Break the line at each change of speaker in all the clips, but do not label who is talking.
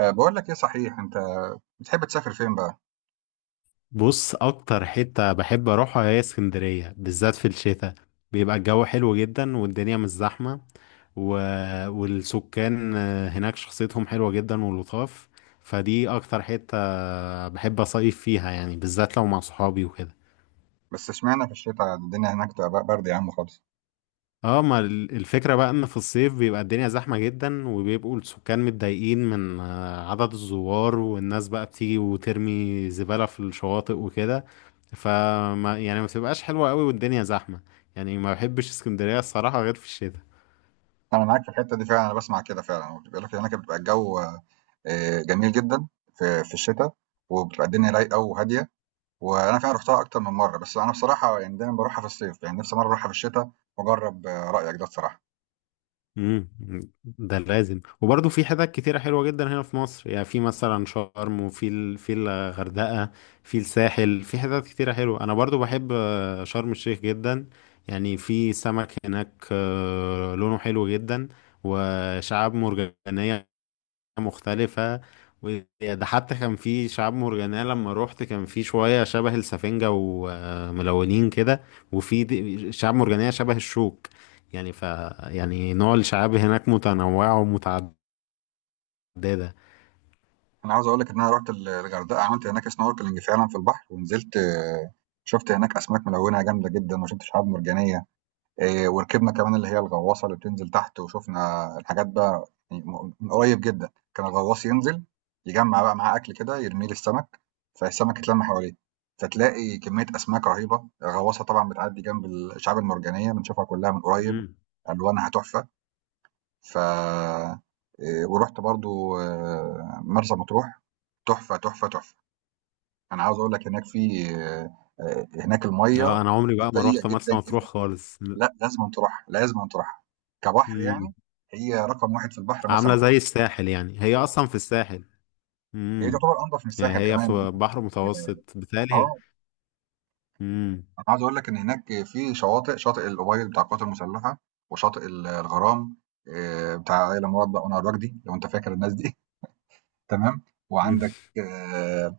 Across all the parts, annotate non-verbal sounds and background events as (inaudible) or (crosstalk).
بقول لك ايه، صحيح انت بتحب تسافر فين بقى؟
بص، اكتر حتة بحب اروحها هي اسكندرية، بالذات في الشتاء. بيبقى الجو حلو جدا والدنيا مش زحمة و... والسكان هناك شخصيتهم حلوة جدا ولطاف. فدي اكتر حتة بحب اصيف فيها، يعني بالذات لو مع صحابي وكده.
بس اشمعنى في الشتاء الدنيا هناك بتبقى برد يا عم خالص.
اه، ما الفكرة بقى ان في الصيف بيبقى الدنيا زحمة جدا، وبيبقوا السكان متضايقين من عدد الزوار، والناس بقى بتيجي وترمي زبالة في الشواطئ وكده. فما يعني ما بتبقاش حلوة قوي، والدنيا زحمة. يعني ما بحبش اسكندرية الصراحة غير في الشتاء.
انا معاك في الحته دي فعلا. انا بسمع كده فعلا بيقول لك هناك بتبقى الجو جميل جدا في الشتاء. وبتبقى الدنيا رايقه وهاديه. وانا فعلا رحتها اكتر من مره، بس انا بصراحه يعني دايما بروحها في الصيف، يعني نفسي مره اروحها في الشتاء واجرب. رايك ده بصراحه.
امم ده لازم. وبرضه في حتت كتيرة حلوة جدا هنا في مصر، يعني في مثلا شرم، وفي في الغردقة، في الساحل، في حتت كتيرة حلوة. أنا برضه بحب شرم الشيخ جدا. يعني في سمك هناك لونه حلو جدا، وشعاب مرجانية مختلفة. وده حتى كان في شعاب مرجانية لما روحت، كان في شوية شبه السفنجة وملونين كده، وفي شعاب مرجانية شبه الشوك. يعني ف يعني نوع الشعاب هناك متنوعة ومتعددة.
انا عاوز اقول لك ان انا رحت الغردقه، عملت هناك سنوركلينج فعلا في البحر ونزلت. شفت هناك اسماك ملونه جامده جدا، وشفت شعاب مرجانيه. إيه، وركبنا كمان اللي هي الغواصه اللي بتنزل تحت، وشفنا الحاجات بقى يعني من قريب جدا. كان الغواص ينزل يجمع بقى معاه اكل كده يرميه للسمك، فالسمك يتلم حواليه، فتلاقي كميه اسماك رهيبه. الغواصه طبعا بتعدي جنب الشعاب المرجانيه بنشوفها كلها من قريب،
مم.
الوانها تحفه. ف إيه، ورحت برضو مرسى مطروح، تحفه تحفه تحفه. انا عاوز اقول لك هناك في آه، آه، هناك الميه
اه، انا عمري بقى ما
نقيه
روحت مرسى
جدا.
مطروح خالص.
لأ، لازمًا تروحها، لازمًا تروحها. كبحر
مم.
يعني، هي رقم 1 في البحر مرسى
عاملة
مطروح،
زي الساحل يعني، هي اصلا في الساحل.
هي
مم.
تعتبر أنضف من
يعني
الساحل
هي
كمان.
في بحر متوسط
آه،
بالتالي. امم
أنا عايز أقول لك إن هناك في شواطئ، شاطئ الأوبيل بتاع القوات المسلحة، وشاطئ الغرام، بتاع آية مراد بقى وأنور وجدي، لو أنت فاكر الناس دي. (laughs) تمام، وعندك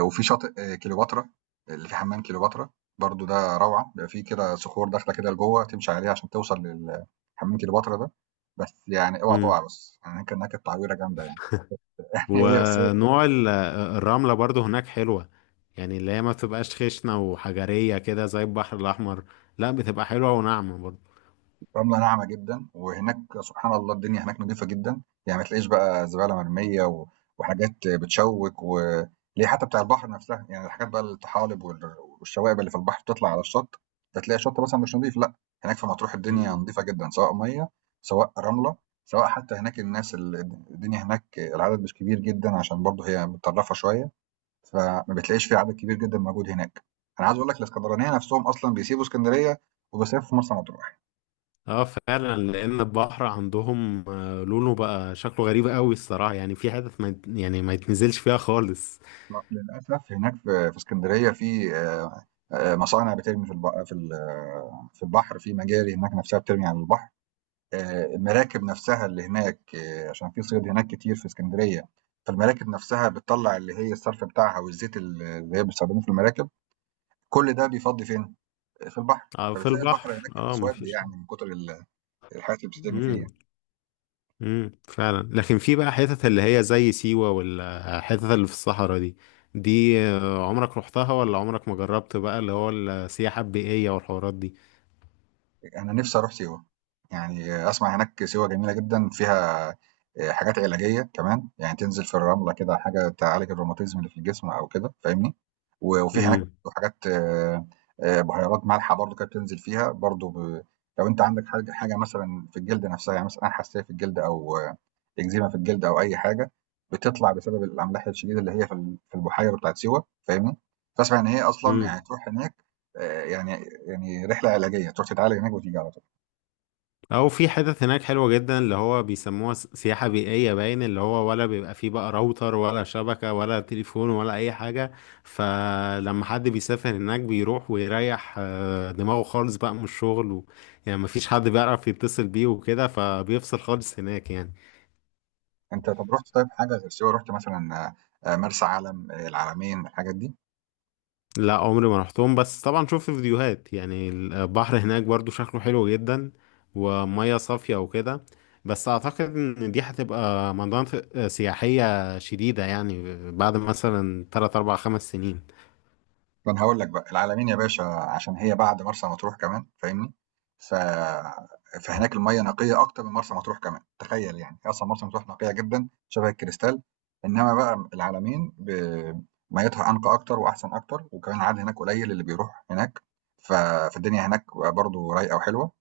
وفي شاطئ كليوباترا، اللي في حمام كليوباترا، برضه ده روعة. بيبقى في كده صخور داخلة كده لجوّه تمشي عليها عشان توصل حمام كليوباترا ده. بس يعني أوعى تقع
(laughs)
بس، يعني هناك التعويرة جامدة يعني. هي
ونوع الرملة برضو هناك حلوة، يعني اللي هي ما بتبقاش خشنة وحجرية كده زي البحر الأحمر، لا، بتبقى حلوة وناعمة برضو.
رملة ناعمة جدًا. وهناك سبحان الله الدنيا هناك نضيفة جدًا، يعني ما تلاقيش بقى زبالة مرمية و وحاجات بتشوِّك، و اللي هي حتى بتاع البحر نفسها. يعني الحاجات بقى الطحالب والشوائب اللي في البحر بتطلع على الشط. فتلاقي الشط مثلًا مش نضيف، لأ. هناك في مطروح الدنيا
مم.
نضيفة جدًا، سواء مَيّة، سواء رملة، سواء حتى هناك الناس الدنيا هناك العدد مش كبير جدًا، عشان برضه هي متطرفة شوية. فما بتلاقيش في عدد كبير جدًا موجود هناك. أنا عايز أقول لك الإسكندرانية نفسهم أصلًا بيسيبوا إسكندرية وبيصيفوا في مرسى مطروح.
اه فعلا، لأن البحر عندهم لونه بقى شكله غريب قوي الصراحة، يعني في حتت ما يعني ما يتنزلش فيها خالص.
للأسف هناك في اسكندرية في مصانع بترمي في البحر، في مجاري هناك نفسها بترمي على البحر. المراكب نفسها اللي هناك، عشان في صيد هناك كتير في اسكندرية. فالمراكب نفسها بتطلع اللي هي الصرف بتاعها والزيت اللي هي بيستخدموه في المراكب. كل ده بيفضي فين؟ في البحر.
اه، في
فبتلاقي
البحر،
البحر هناك
اه، ما
أسود،
فيش.
يعني من كتر الحاجات اللي بتترمي فيه يعني.
فعلا. لكن في بقى حتت اللي هي زي سيوة والحتت اللي في الصحراء دي، دي عمرك رحتها؟ ولا عمرك ما جربت بقى اللي هو السياحة البيئية والحوارات دي؟
أنا نفسي أروح سيوة، يعني أسمع هناك سيوة جميلة جدًا فيها حاجات علاجية كمان، يعني تنزل في الرملة كده، حاجة تعالج الروماتيزم اللي في الجسم أو كده فاهمني. و وفي هناك
امم
حاجات بُهيرات مالحة برضه كده بتنزل فيها برضه لو أنت عندك حاجة مثلًا في الجلد نفسها، يعني مثلًا أي حساسية في الجلد، أو إكزيما في الجلد، أو أي حاجة بتطلع بسبب الأملاح الشديدة اللي هي في البحيرة بتاعت سيوة فاهمني؟ فأسمع إن هي أصلا يعني
امم
تروح هناك، آه، يعني يعني رحلة علاجية تروح تتعالج هناك وتيجي على طول.
او في حتت هناك حلوة جدا اللي هو بيسموها سياحة بيئية، باين اللي هو ولا بيبقى فيه بقى راوتر ولا شبكة ولا تليفون ولا اي حاجة. فلما حد بيسافر هناك بيروح ويريح دماغه خالص بقى من الشغل. يعني مفيش حد بيعرف يتصل بيه وكده، فبيفصل خالص هناك يعني.
أنت طب رحت طيب حاجة غير سيوة؟ رحت مثلا مرسى علم، العلمين، الحاجات دي؟
لا، عمري ما رحتهم، بس طبعا شفت فيديوهات، يعني البحر هناك برضو شكله حلو جدا، ومياه صافية وكده. بس اعتقد ان دي هتبقى مناطق سياحية شديدة يعني، بعد مثلا 3 4 5 سنين.
ما أنا هاقول لك بقى، العلمين يا باشا عشان هي بعد مرسى مطروح كمان فاهمني؟ ف فهناك المَيّة نقية أكتر من مرسى مطروح كمان، تخيّل يعني. هي أصلًا مرسى مطروح نقية جدًا شبه الكريستال، إنّما بقى العلمين مَيّتها أنقى أكتر وأحسن أكتر. وكمان العدد هناك قليل اللي بيروح هناك. ف فالدنيا هناك برضه رايقة وحلوة.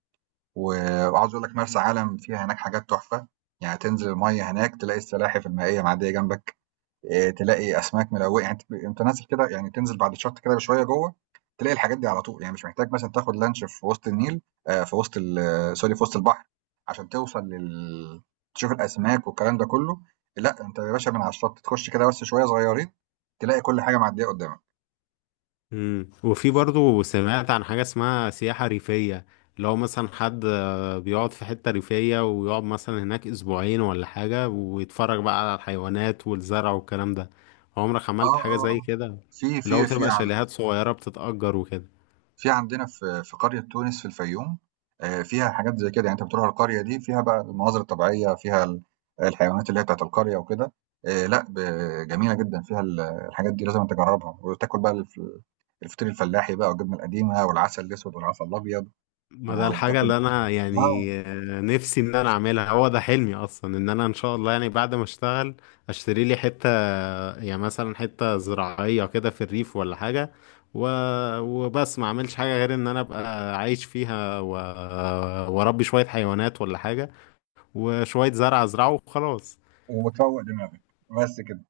و وعاوز أقول لك مرسى علم فيها هناك حاجات تحفة. يعني تنزل المَيّة هناك تلاقي السلاحف المائية معدّية جنبك. تلاقي اسماك ملويه. يعني أنت نازل كده، يعني تنزل بعد الشط كده بشويه جوه، تلاقي الحاجات دي على طول، يعني مش محتاج مثلا تاخد لانش في وسط النيل، في وسط سوري، في وسط البحر، عشان توصل تشوف الاسماك والكلام ده كله. لا انت يا باشا من على الشط تخش كده بس شويه صغيرين، تلاقي كل حاجه معديه قدامك.
مم. وفي برضو سمعت عن حاجة اسمها سياحة ريفية، لو مثلا حد بيقعد في حتة ريفية، ويقعد مثلا هناك أسبوعين ولا حاجة، ويتفرج بقى على الحيوانات والزرع والكلام ده. عمرك
اه
عملت حاجة
اه
زي
آه.
كده؟
في
اللي هو
في في
بتبقى شاليهات صغيرة بتتأجر وكده.
في عندنا في قرية تونس في الفيوم. فيها حاجات زي كده، يعني أنت بتروح القرية دي فيها بقى المناظر الطبيعية، فيها الحيوانات اللي هي بتاعة القرية وكده. لأ، جميلة جدًا، فيها الحاجات دي لازمًا تجربها. وتاكل بقى الفطير الفلاحي بقى، والجبنة القديمة، والعسل الأسود، والعسل الأبيض، و
ما ده الحاجة
وتاكل،
اللي أنا
آه،
يعني نفسي إن أنا أعملها. هو ده حلمي أصلا، إن أنا إن شاء الله يعني بعد ما أشتغل أشتري لي حتة، يعني مثلا حتة زراعية كده في الريف ولا حاجة و... وبس ما أعملش حاجة غير إن أنا أبقى عايش فيها، وأربي شوية حيوانات ولا حاجة، وشوية زرع ازرعه وخلاص.
وتروّق دماغك، بس كده.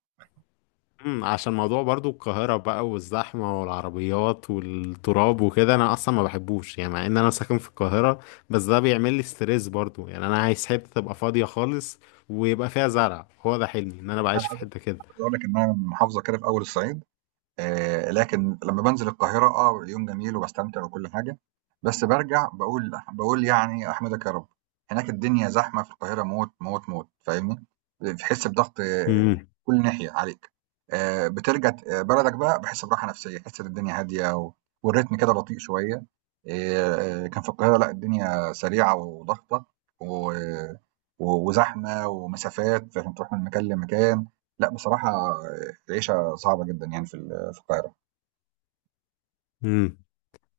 عشان موضوع برضو القاهرة بقى والزحمة والعربيات والتراب وكده، انا اصلا ما بحبوش يعني، مع ان انا ساكن في القاهرة، بس ده بيعمل لي ستريس برضو. يعني انا عايز حتة تبقى فاضية خالص ويبقى فيها زرع، هو ده حلمي، ان انا بعيش في حتة كده.
عايز أقول لك إنها محافظة كده في أول الصعيد. لكن لما بانزل القاهرة يوم جميل وبستمتع وكل حاجة، بس برجع بقول يعني احمدك يا رب. هناك الدنيا زحمة في القاهرة موت موت موت فاهمني. بتحس بضغط، كل ناحية عليك. بترجع بلدك بقى، بحس براحة نفسية، حس ان الدنيا هادية والريتم كده بطيء شوية. كان في القاهرة لا، الدنيا سريعة وضغطة و- وزحمة ومسافات، فعشان تروح من مكان لمكان. لا بصراحة العيشة صعبة جدا يعني في القاهرة.
امم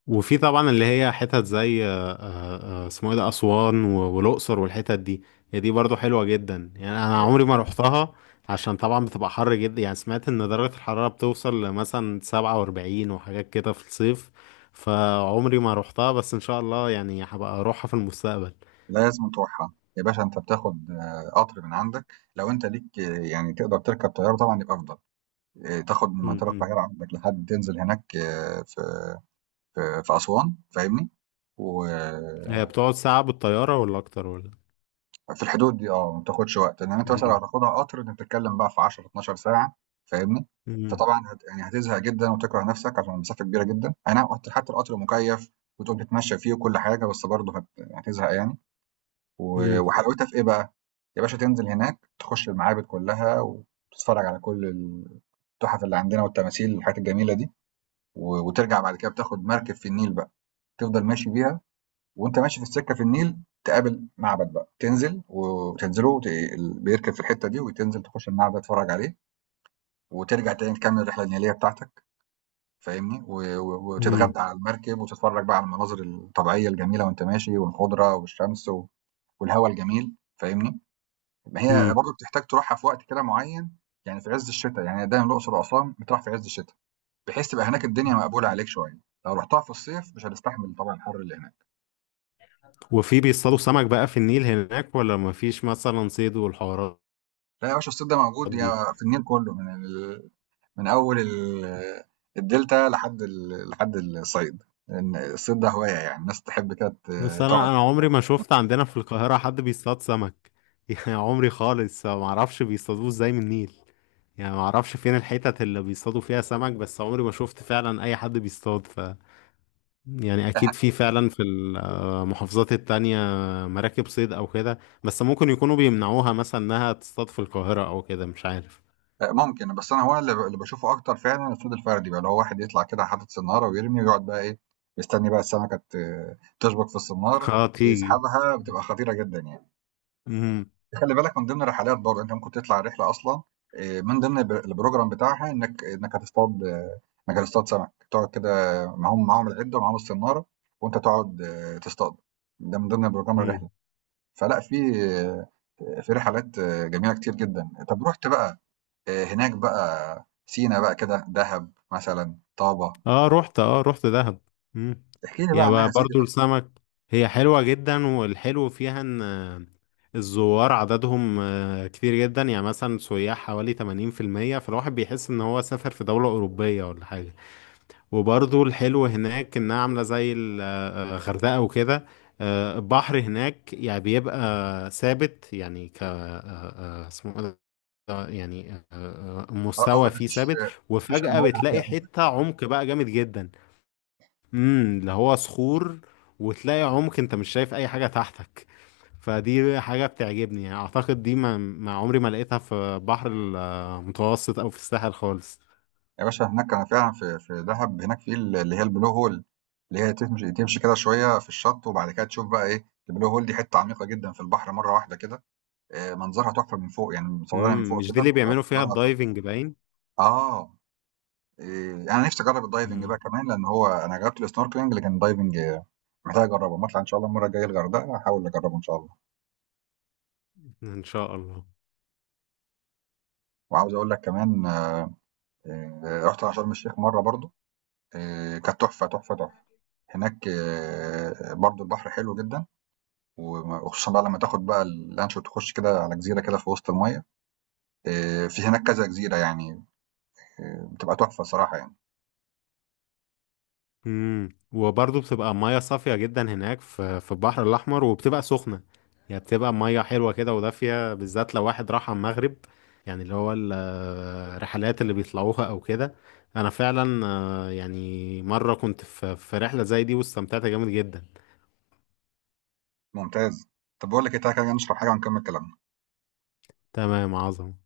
وفي طبعا اللي هي حتت زي اسمه ايه ده، اسوان والاقصر والحتت دي. هي دي برضو حلوه جدا، يعني انا عمري ما روحتها، عشان طبعا بتبقى حر جدا. يعني سمعت ان درجه الحراره بتوصل لمثلا 47 وحاجات كده في الصيف، فعمري ما روحتها، بس ان شاء الله يعني هبقى اروحها في المستقبل.
لازم تروحها يا باشا. انت بتاخد قطر من عندك، لو انت ليك يعني تقدر تركب طيارة طبعا يبقى افضل. تاخد من
م-
منطقة
م.
القاهرة عندك لحد تنزل هناك، في اسوان فاهمني.
هي
وفي
بتقعد ساعه بالطياره ولا اكتر ولا؟
الحدود دي ما بتاخدش وقت، انما انت مثلا لو
م-
هتاخدها قطر انت بتتكلم بقى في 10 12 ساعة فاهمني.
م-
فطبعا يعني هتزهق جدا وتكره نفسك عشان المسافة كبيرة جدا. اي نعم حتى القطر مكيف وتقوم تتمشى فيه وكل حاجة، بس برضه هتزهق يعني.
م-
وحلاوتها في إيه بقى؟ يا باشا تنزل هناك تخش المعابد كلّها، وتتفرّج على كل التُحَف اللي عندنا، والتماثيل والحاجات الجميلة دي. وترجع بعد كده بتاخد مركب في النيل بقى، تفضل ماشي بيها، وأنت ماشي في السكة في النيل تقابل معبد بقى، تنزل وتنزله وت ال بيركب في الحتّة دي، وتنزل تخش المعبد تتفرّج عليه، وترجع تاني تكمّل الرحلة النيلية بتاعتك فاهمني؟ و و
م-
وتتغدى على المركب، وتتفرّج بقى على المناظر الطبيعية الجميلة وأنت ماشي، والخُضرة والشمس والهوا الجميل فاهمني؟ ما هي
م-
برضه بتحتاج تروحها في وقت كده معين، يعني في عز الشتاء. يعني دايما الأقصر وأسوان بتروح في عز الشتاء، بحيث تبقى هناك الدنيا مقبولة عليك شوية. لو رحتها في الصيف مش هتستحمل طبعا الحر اللي هناك.
وفي بيصطادوا سمك بقى في النيل هناك ولا مفيش مثلا صيد والحوارات
لا يا باشا، الصيف ده موجود
دي؟
يا في النيل كله، من أول ال... الدلتا لحد الصيد، لأن الصيد ده هواية، يعني الناس تحب كده
بس
تقعد.
انا عمري ما شفت عندنا في القاهرة حد بيصطاد سمك (laughs) يعني عمري خالص ما اعرفش بيصطادوه ازاي من النيل، يعني ما اعرفش فين الحتت اللي بيصطادوا فيها سمك، بس عمري ما شفت فعلا اي حد بيصطاد. ف يعني اكيد في فعلا في المحافظات التانية مراكب صيد او كده، بس ممكن يكونوا بيمنعوها مثلا انها تصطاد في القاهرة او كده، مش عارف.
ممكن. بس انا هو اللي اللي بشوفه اكتر فعلا الصيد الفردي بقى، اللي هو واحد يطلع كده حاطط سناره ويرمي ويقعد بقى ايه، مستني بقى السمكه تشبك في
(laughs)
السنار،
اه، تيجي.
ويسحبها، بتبقى خطيره جدا يعني. خلي بالك من ضمن الرحلات برضه انت ممكن تطلع رحله اصلا، من ضمن البروجرام بتاعها انك هتصطاد سمك تقعد كده، معاهم العده ومعاهم السناره، وانت تقعد تصطاد. ده من ضمن بروجرام الرحله.
امم
فلا آه، في رحلات جميله كتير جدا. طب رحت بقى هناك بقى سينا بقى كده، دهب مثلًا، طابة،
اه رحت دهب. مم.
احكِ لي بقى
يا
عنها
بقى
يا سيدي
برضو
بقى.
السمك، هي حلوة جدا، والحلو فيها ان الزوار عددهم كتير جدا، يعني مثلا سياح حوالي 80%، فالواحد بيحس ان هو سافر في دولة أوروبية ولا حاجة. وبرضو الحلو هناك انها عاملة زي الغردقة وكده. البحر هناك يعني بيبقى ثابت، يعني ك آه، آه، اسمه إيه ده؟ يعني مستوى
قصدك ما
فيه
فيش
ثابت،
ما فيش
وفجأة
أمواج عالية
بتلاقي
أوي.
حتة عمق بقى جامد جدا. اللي هو صخور، وتلاقي عمق انت مش شايف اي حاجة تحتك. فدي حاجة بتعجبني، يعني اعتقد دي ما عمري ما لقيتها في بحر المتوسط او في الساحل خالص.
يا باشا هناك أنا فعلًا في دهب، هناك في ال اللي هي الblue hole، اللي هي تمشي تمشي كده شوية في الشط، وبعد كده تشوف بقى إيه. الblue hole دي حتة عميقة جدًا في البحر مرة واحدة كده. منظرها تحفة من فوق، يعني مصورينها من فوق
مش دي
كده
اللي
بتبقى
بيعملوا فيها
منظرها تحفة.
الدايفنج باين؟
آه، آآ أنا نفسي أجرّب الdiving بقى
امم
كمان، لأن هو أنا جرّبت الsnorkeling، لكن الdiving محتاج أجرّبه. أمّا أطلع إن شاء الله المرّة الجاية الغردقة هاحاول أجرّبه إن شاء الله.
ان شاء الله.
وعاوز أقول لك كمان، رُحت على شرم الشيخ مرّة برضه، كانت تحفة، تحفة، تحفة. هناك برضه البحر حلو جدًا، وخصوصًا بقى لمّا تاخد بقى اللانش وتخُش كده على جزيرة كده في وسط المَيّة. في هناك كذا جزيرة يعني، بتبقى تحفة الصراحة يعني.
وبرضه بتبقى ميه صافيه جدا هناك في البحر الاحمر، وبتبقى سخنه، يعني بتبقى ميه حلوه كده ودافيه، بالذات لو واحد راح على المغرب، يعني اللي هو الرحلات اللي بيطلعوها او كده. انا فعلا يعني مره كنت في رحله زي دي واستمتعت جامد جدا.
ممتاز. طَب باقول لك إيه، تعالَ كده نشرب حاجة ونكمّل كلامنا.
تمام، عظمه.